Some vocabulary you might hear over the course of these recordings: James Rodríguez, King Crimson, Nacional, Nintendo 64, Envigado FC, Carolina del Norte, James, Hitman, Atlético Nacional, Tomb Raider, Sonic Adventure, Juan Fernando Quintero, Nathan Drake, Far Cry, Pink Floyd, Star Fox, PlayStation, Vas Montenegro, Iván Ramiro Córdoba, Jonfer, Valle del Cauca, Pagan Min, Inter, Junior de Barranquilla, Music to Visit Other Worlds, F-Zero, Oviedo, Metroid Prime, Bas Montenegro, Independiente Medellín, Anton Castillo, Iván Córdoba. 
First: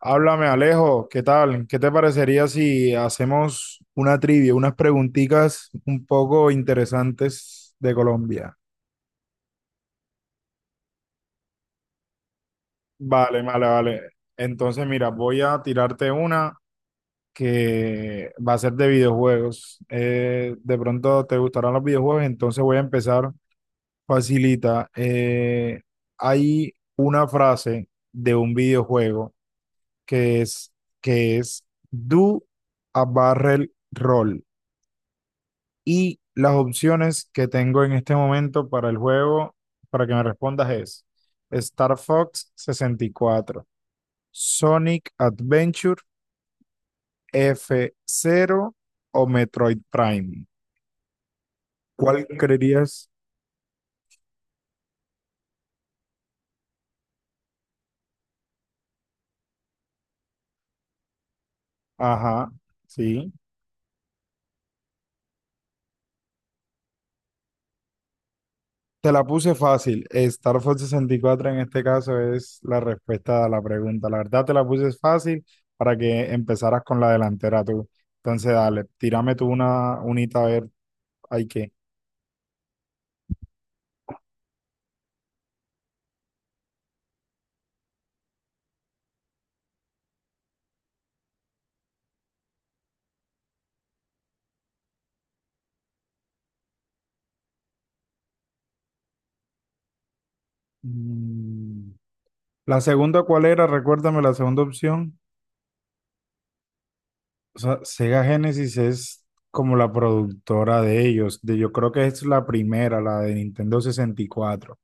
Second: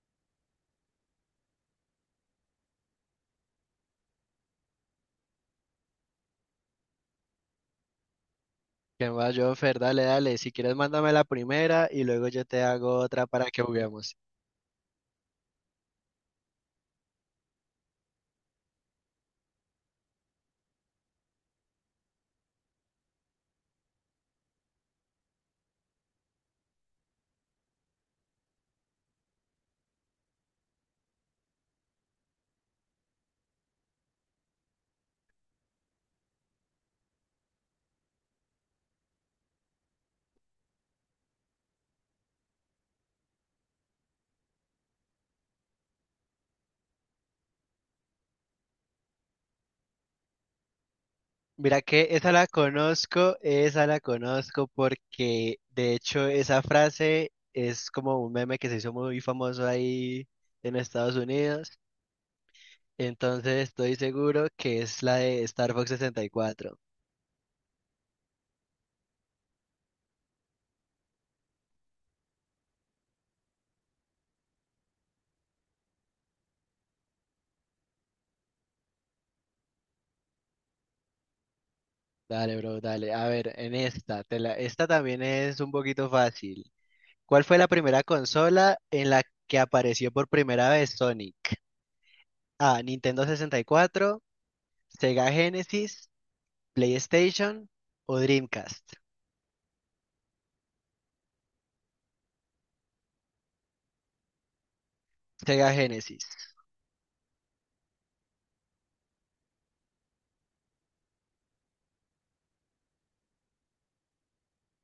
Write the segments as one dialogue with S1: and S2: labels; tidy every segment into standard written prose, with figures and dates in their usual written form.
S1: Háblame, Alejo, ¿qué tal? ¿Qué te parecería si hacemos una trivia, unas preguntitas un poco interesantes de Colombia?
S2: ¿Qué más, Jonfer? Dale, dale. Si quieres, mándame la primera y luego yo te hago otra
S1: Vale,
S2: para que
S1: vale, vale.
S2: juguemos.
S1: Entonces, mira, voy a tirarte una que va a ser de videojuegos. De pronto te gustarán los videojuegos, entonces voy a empezar facilita. Hay una frase de un videojuego que es, que es Do a Barrel Roll. Y las opciones que tengo en este momento para el juego, para que me respondas es Star Fox 64, Sonic Adventure, F-Zero o Metroid Prime.
S2: Mira que
S1: ¿Cuál creerías?
S2: esa la conozco porque de hecho esa frase es como un meme que se hizo muy famoso ahí en Estados Unidos.
S1: Ajá, sí.
S2: Entonces estoy seguro que es la de Star Fox 64.
S1: Te la puse fácil. Star Fox 64 en este caso es la respuesta a la pregunta. La verdad te la puse fácil para que empezaras con la delantera tú. Entonces, dale, tírame tú una unita a ver, hay que
S2: Dale, bro, dale. A ver, en esta, esta también es un poquito fácil. ¿Cuál fue la primera consola en la que apareció por primera vez Sonic? A. Nintendo 64, Sega Genesis, PlayStation o Dreamcast.
S1: Mm, la segunda, ¿cuál era? Recuérdame la segunda opción.
S2: Sega Genesis.
S1: O sea, Sega Genesis es como la productora de ellos. Yo creo que es la primera, la de Nintendo 64.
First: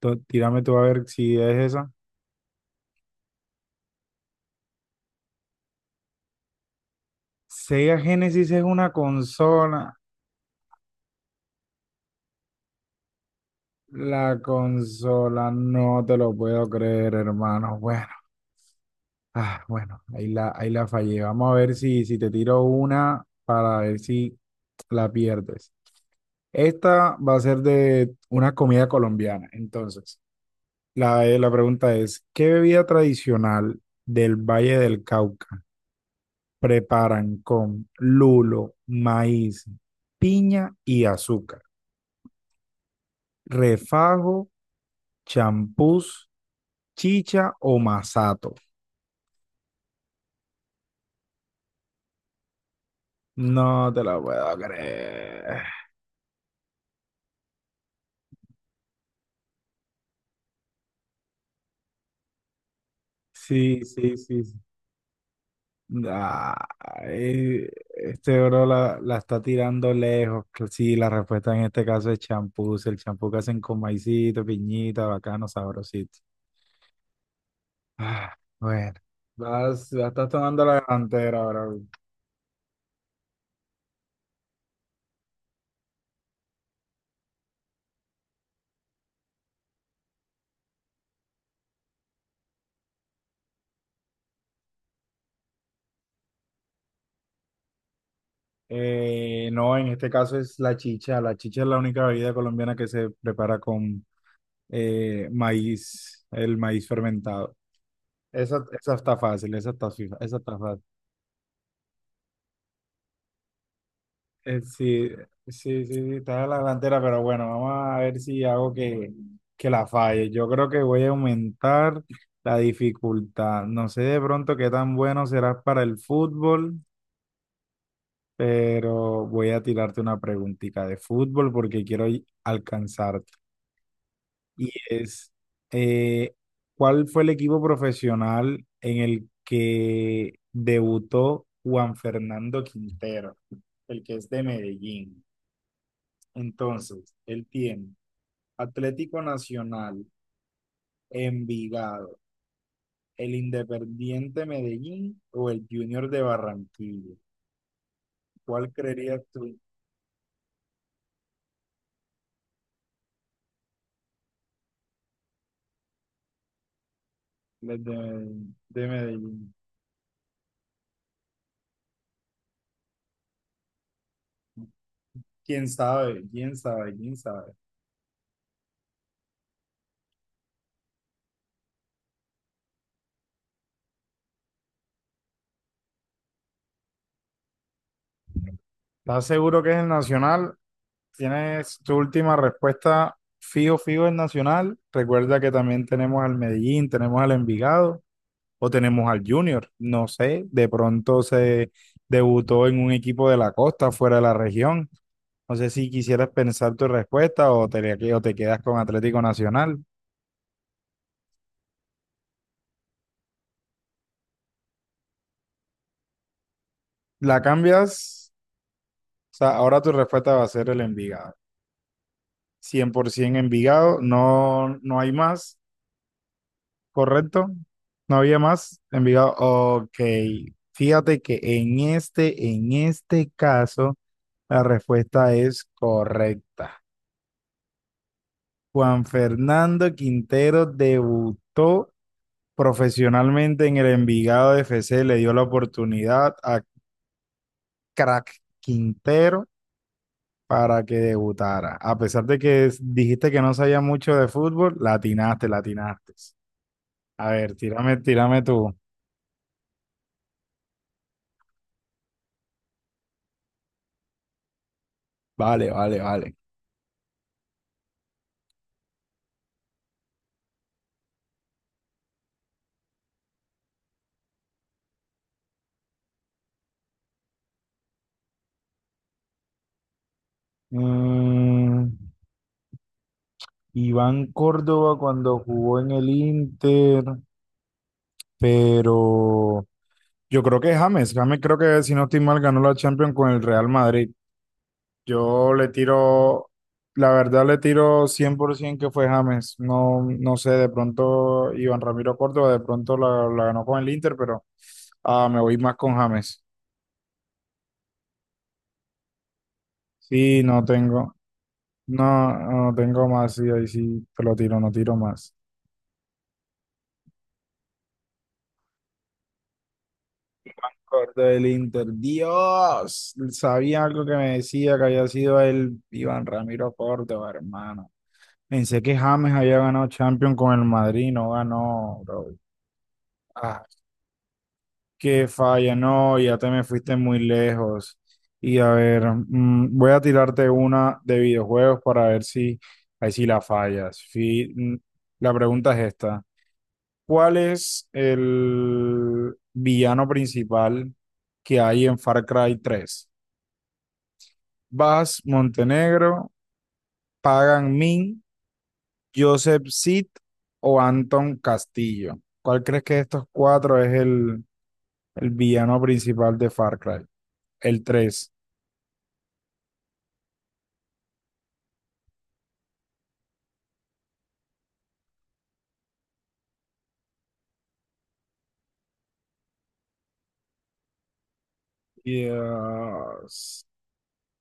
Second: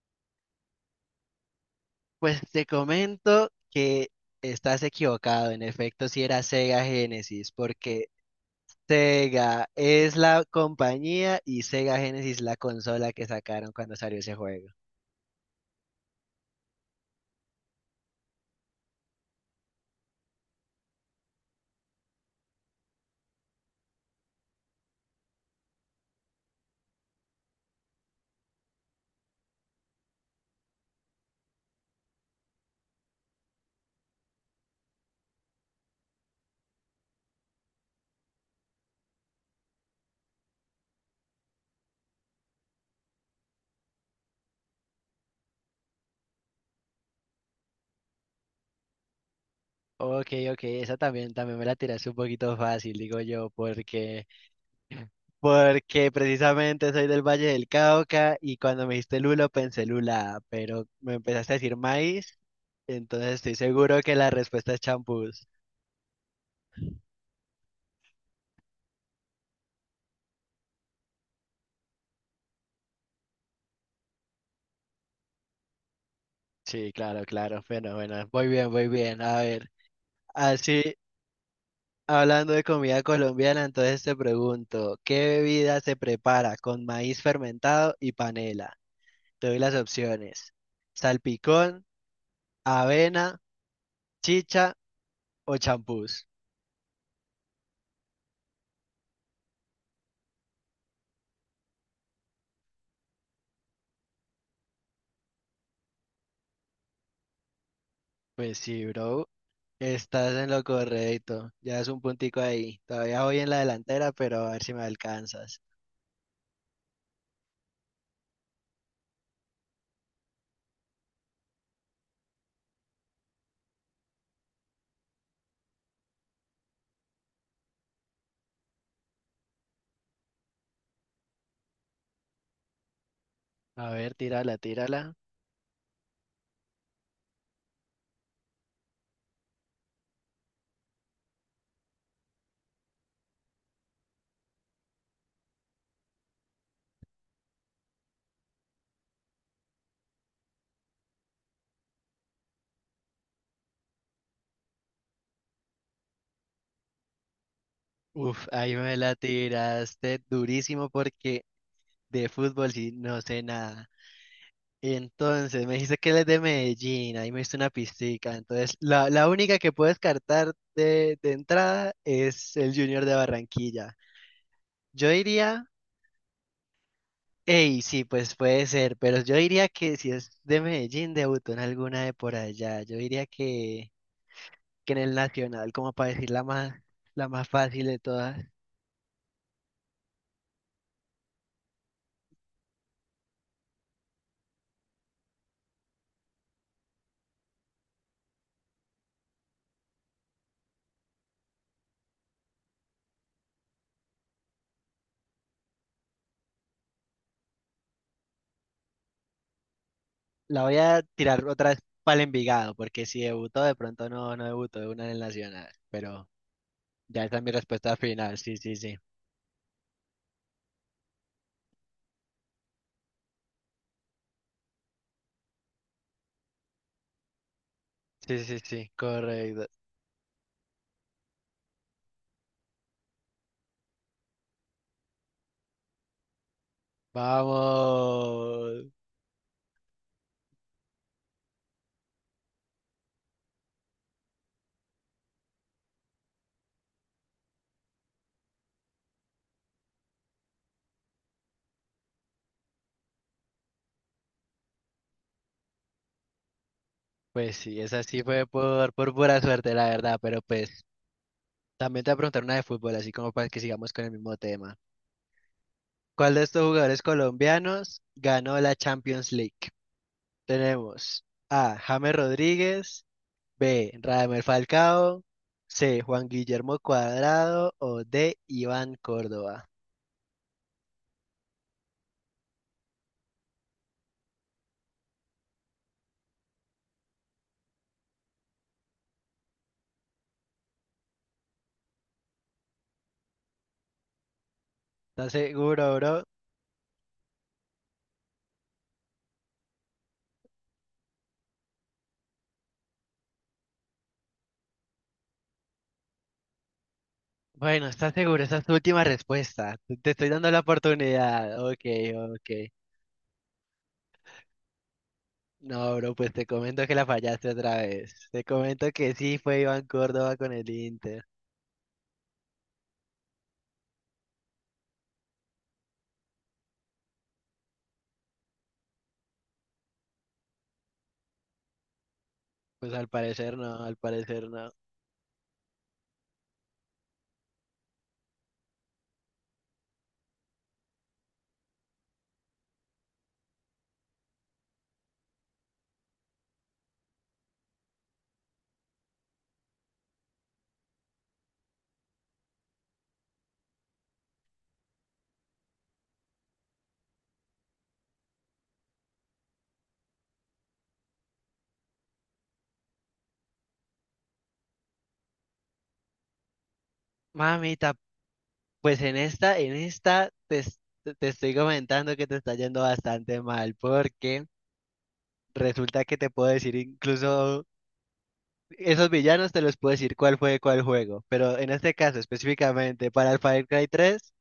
S1: Tírame tú a ver si es esa.
S2: Pues te comento que estás equivocado. En efecto, si era Sega Genesis,
S1: Sega
S2: porque
S1: Genesis es una
S2: Sega
S1: consola.
S2: es la compañía y Sega Genesis la consola que sacaron cuando
S1: La
S2: salió ese juego.
S1: consola, no te lo puedo creer, hermano. Bueno, bueno, ahí la fallé. Vamos a ver si, te tiro una para ver si la pierdes. Esta va a ser de una comida colombiana. Entonces, la pregunta es, ¿qué bebida tradicional del Valle del Cauca preparan con lulo, maíz, piña y azúcar? ¿Refajo, champús, chicha o masato?
S2: Ok, ok, esa también, también me la tiraste un poquito fácil, digo yo,
S1: No te la
S2: porque
S1: puedo creer.
S2: porque precisamente soy del Valle del Cauca y cuando me dijiste lulo pensé lula, pero me empezaste a decir maíz, entonces estoy
S1: Sí,
S2: seguro que
S1: sí,
S2: la
S1: sí, sí.
S2: respuesta es champús.
S1: Ah, este bro la está tirando lejos. Sí, la respuesta en este caso es champús, el champú que hacen con maicito, piñita, bacano, sabrosito.
S2: Sí, claro, claro. Bueno, bueno, muy bien, muy
S1: Bueno,
S2: bien. A ver,
S1: vas, ya estás tomando
S2: así
S1: la delantera, bro.
S2: hablando de comida colombiana, entonces te pregunto, ¿qué bebida se prepara con maíz fermentado y panela? Te doy las opciones. Salpicón, avena, chicha o champús.
S1: No, en este caso es la chicha. La chicha es la única bebida colombiana que se prepara con maíz, el maíz fermentado.
S2: Pues
S1: Esa,
S2: sí,
S1: esa está
S2: bro.
S1: fácil, esa está, fi-
S2: Estás
S1: esa
S2: en
S1: está
S2: lo
S1: fácil.
S2: correcto. Ya es un puntico ahí. Todavía voy en la delantera, pero a ver si me
S1: Sí,
S2: alcanzas.
S1: sí, sí, sí, está en la delantera, pero bueno, vamos a ver si hago que la falle. Yo creo que voy a aumentar la dificultad. No sé de pronto qué tan bueno serás para el fútbol, pero voy a tirarte una preguntita de fútbol porque quiero alcanzarte.
S2: A ver, tírala,
S1: Y
S2: tírala.
S1: es, eh, ¿Cuál fue el equipo profesional en el que debutó Juan Fernando Quintero, el que es de Medellín? Entonces, él tiene Atlético Nacional, Envigado, el Independiente Medellín o el Junior de Barranquilla.
S2: Uf,
S1: ¿Cuál
S2: ahí me la
S1: creerías tú,
S2: tiraste durísimo porque de fútbol sí no sé nada. Entonces, me dijiste que él es de Medellín, ahí me hizo una
S1: los
S2: pistica.
S1: de,
S2: Entonces,
S1: de
S2: la
S1: Medellín?
S2: única que puedo descartar de entrada es el Junior de Barranquilla. Yo diría.
S1: ¿Quién sabe? ¿Quién sabe? ¿Quién sabe?
S2: Ey, sí, pues puede ser, pero yo diría que si es de Medellín, debutó en alguna de por allá. Yo diría que en el Nacional, como para decir la más fácil de todas.
S1: ¿Estás seguro que es el Nacional? ¿Tienes tu última respuesta fijo, fijo el Nacional? Recuerda que también tenemos al Medellín, tenemos al Envigado o tenemos al Junior, no sé, de pronto se debutó en un equipo de la costa, fuera de la región. No sé si quisieras pensar tu respuesta o te, quedas con Atlético Nacional.
S2: La voy a tirar otra vez para el Envigado, porque si debutó, de pronto no, no debutó de una en el Nacional. Pero ya esa
S1: La
S2: es mi respuesta
S1: cambias,
S2: final, sí, sí, sí.
S1: o sea, ahora tu respuesta va a ser el Envigado. 100% Envigado, no, no hay más, ¿correcto? No
S2: Sí,
S1: había
S2: sí,
S1: más,
S2: sí,
S1: Envigado.
S2: correcto.
S1: Ok, fíjate que en este caso, la respuesta es correcta.
S2: Vamos.
S1: Juan Fernando Quintero debutó profesionalmente en el Envigado FC, le dio la oportunidad a Crack Quintero para que debutara. A pesar de que dijiste que no sabía mucho de fútbol, latinaste, latinaste. A ver,
S2: Pues sí,
S1: tírame,
S2: esa sí
S1: tírame
S2: fue
S1: tú.
S2: por pura suerte, la verdad, pero pues también te voy a preguntar una de fútbol, así como para que sigamos con el mismo tema.
S1: Vale, vale, vale.
S2: ¿Cuál de estos jugadores colombianos ganó la Champions League? Tenemos A. James Rodríguez, B. Radamel Falcao, C. Juan Guillermo Cuadrado o D. Iván Córdoba.
S1: Mm, Iván Córdoba cuando jugó en el Inter, pero yo creo que James creo que si no estoy mal ganó la Champions con el Real Madrid.
S2: ¿Estás
S1: Yo le
S2: seguro, bro?
S1: tiro, la verdad le tiro 100% que fue James. No, no sé, de pronto Iván Ramiro Córdoba, de pronto la ganó con el Inter, pero me voy más con James.
S2: Bueno, ¿estás seguro? Esa es tu última respuesta. Te estoy
S1: Sí,
S2: dando la
S1: no tengo,
S2: oportunidad. Ok,
S1: no,
S2: ok.
S1: no tengo más, sí, ahí sí te lo tiro, no tiro más.
S2: No, bro, pues te comento que la fallaste otra vez. Te comento que sí fue Iván Córdoba con el Inter.
S1: Córdoba del Inter, Dios, sabía algo que me decía que había sido el Iván Ramiro Córdoba, hermano. Pensé que James había ganado Champions con el Madrid, no ganó, bro.
S2: Pues al parecer no, al parecer no.
S1: Que falla, no, ya te me fuiste muy lejos. Y a ver, voy a tirarte una de videojuegos para ver si ahí sí la fallas. La pregunta es esta. ¿Cuál es el villano principal que hay en Far Cry 3? Vas Montenegro, Pagan Min, Joseph Seed o Anton Castillo. ¿Cuál crees que de estos cuatro es el villano principal de Far Cry? El
S2: Mamita.
S1: tres.
S2: Pues en esta te, es- te te estoy comentando que te está yendo bastante mal, porque resulta que te puedo decir incluso esos villanos te los puedo decir cuál fue de cuál juego, pero en este caso específicamente para el
S1: Dios,
S2: Far Cry 3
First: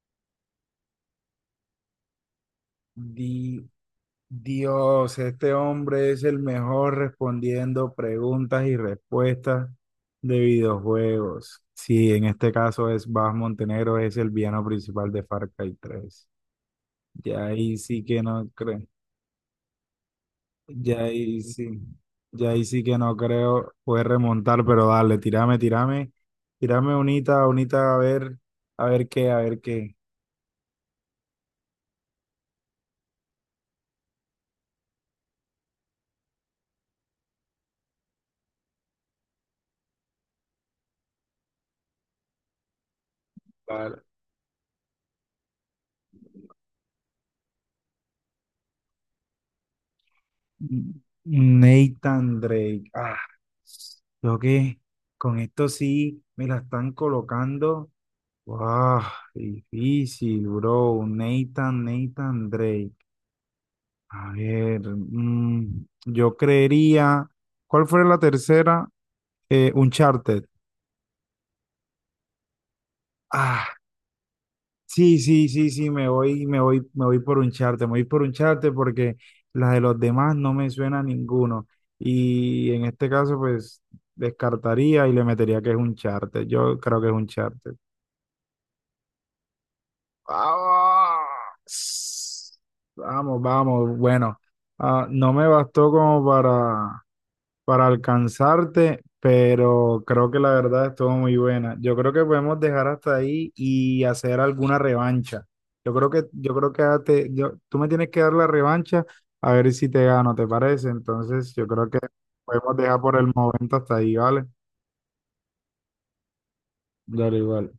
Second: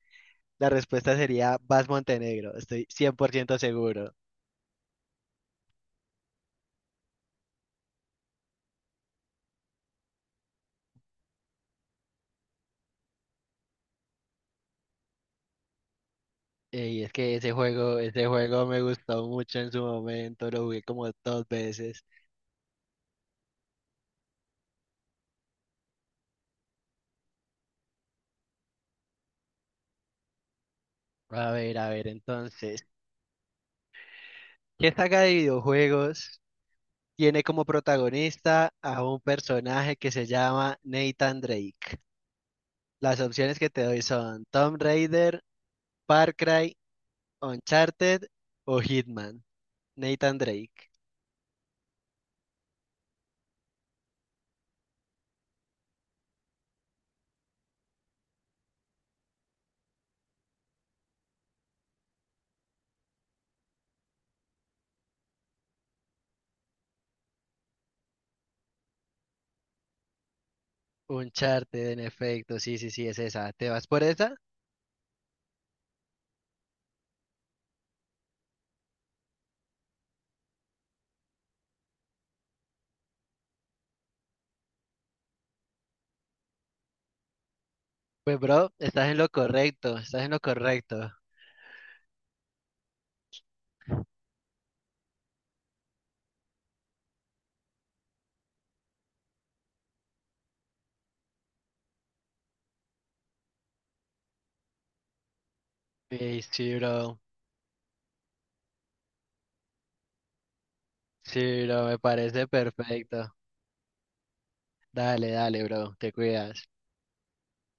S2: la respuesta sería Vas Montenegro, estoy 100%
S1: di-
S2: seguro.
S1: Dios, este hombre es el mejor respondiendo preguntas y respuestas de videojuegos. Sí, en este caso es Bas Montenegro, es el villano principal de Far Cry 3.
S2: Y es que
S1: Ya ahí sí que
S2: ese
S1: no
S2: juego me
S1: creo,
S2: gustó mucho en su momento, lo jugué
S1: ya
S2: como
S1: ahí
S2: dos
S1: sí,
S2: veces.
S1: ya ahí sí que no creo, puede remontar, pero dale, tírame, tírame, tírame unita, unita, a ver qué, a ver qué.
S2: A ver, entonces, ¿qué saga de videojuegos tiene como protagonista a un personaje que se llama Nathan Drake? Las opciones que te doy
S1: Dale.
S2: son Tomb Raider, Far Cry, Uncharted o Hitman. Nathan Drake.
S1: Nathan Drake. Ah, creo que con esto sí me la están colocando. Wow, difícil, bro. Nathan Drake. A ver, yo creería. ¿Cuál fue la tercera? Uncharted.
S2: Uncharted, en efecto, sí, sí, sí, es esa. ¿Te
S1: Ah,
S2: vas por esa?
S1: sí, sí, sí, sí, me voy, me voy, me voy por un charte, me voy por un charte porque las de los demás no me suena a ninguno. Y en este caso, pues, descartaría y le metería que es un charte. Yo creo que es un charte.
S2: Pues, bro, estás en lo correcto, estás en lo correcto.
S1: Vamos, vamos, vamos. Bueno, no me bastó como para alcanzarte, pero creo que la verdad estuvo muy buena. Yo creo que podemos dejar hasta ahí y hacer alguna revancha. Yo creo que,
S2: Sí,
S1: yo creo
S2: sí,
S1: que
S2: bro.
S1: tú me tienes que dar la revancha a ver si te gano, ¿te parece? Entonces,
S2: Sí,
S1: yo
S2: bro,
S1: creo
S2: me
S1: que
S2: parece
S1: podemos dejar por el
S2: perfecto.
S1: momento hasta ahí, ¿vale?
S2: Dale, dale, bro, te cuidas.
S1: Dale, igual.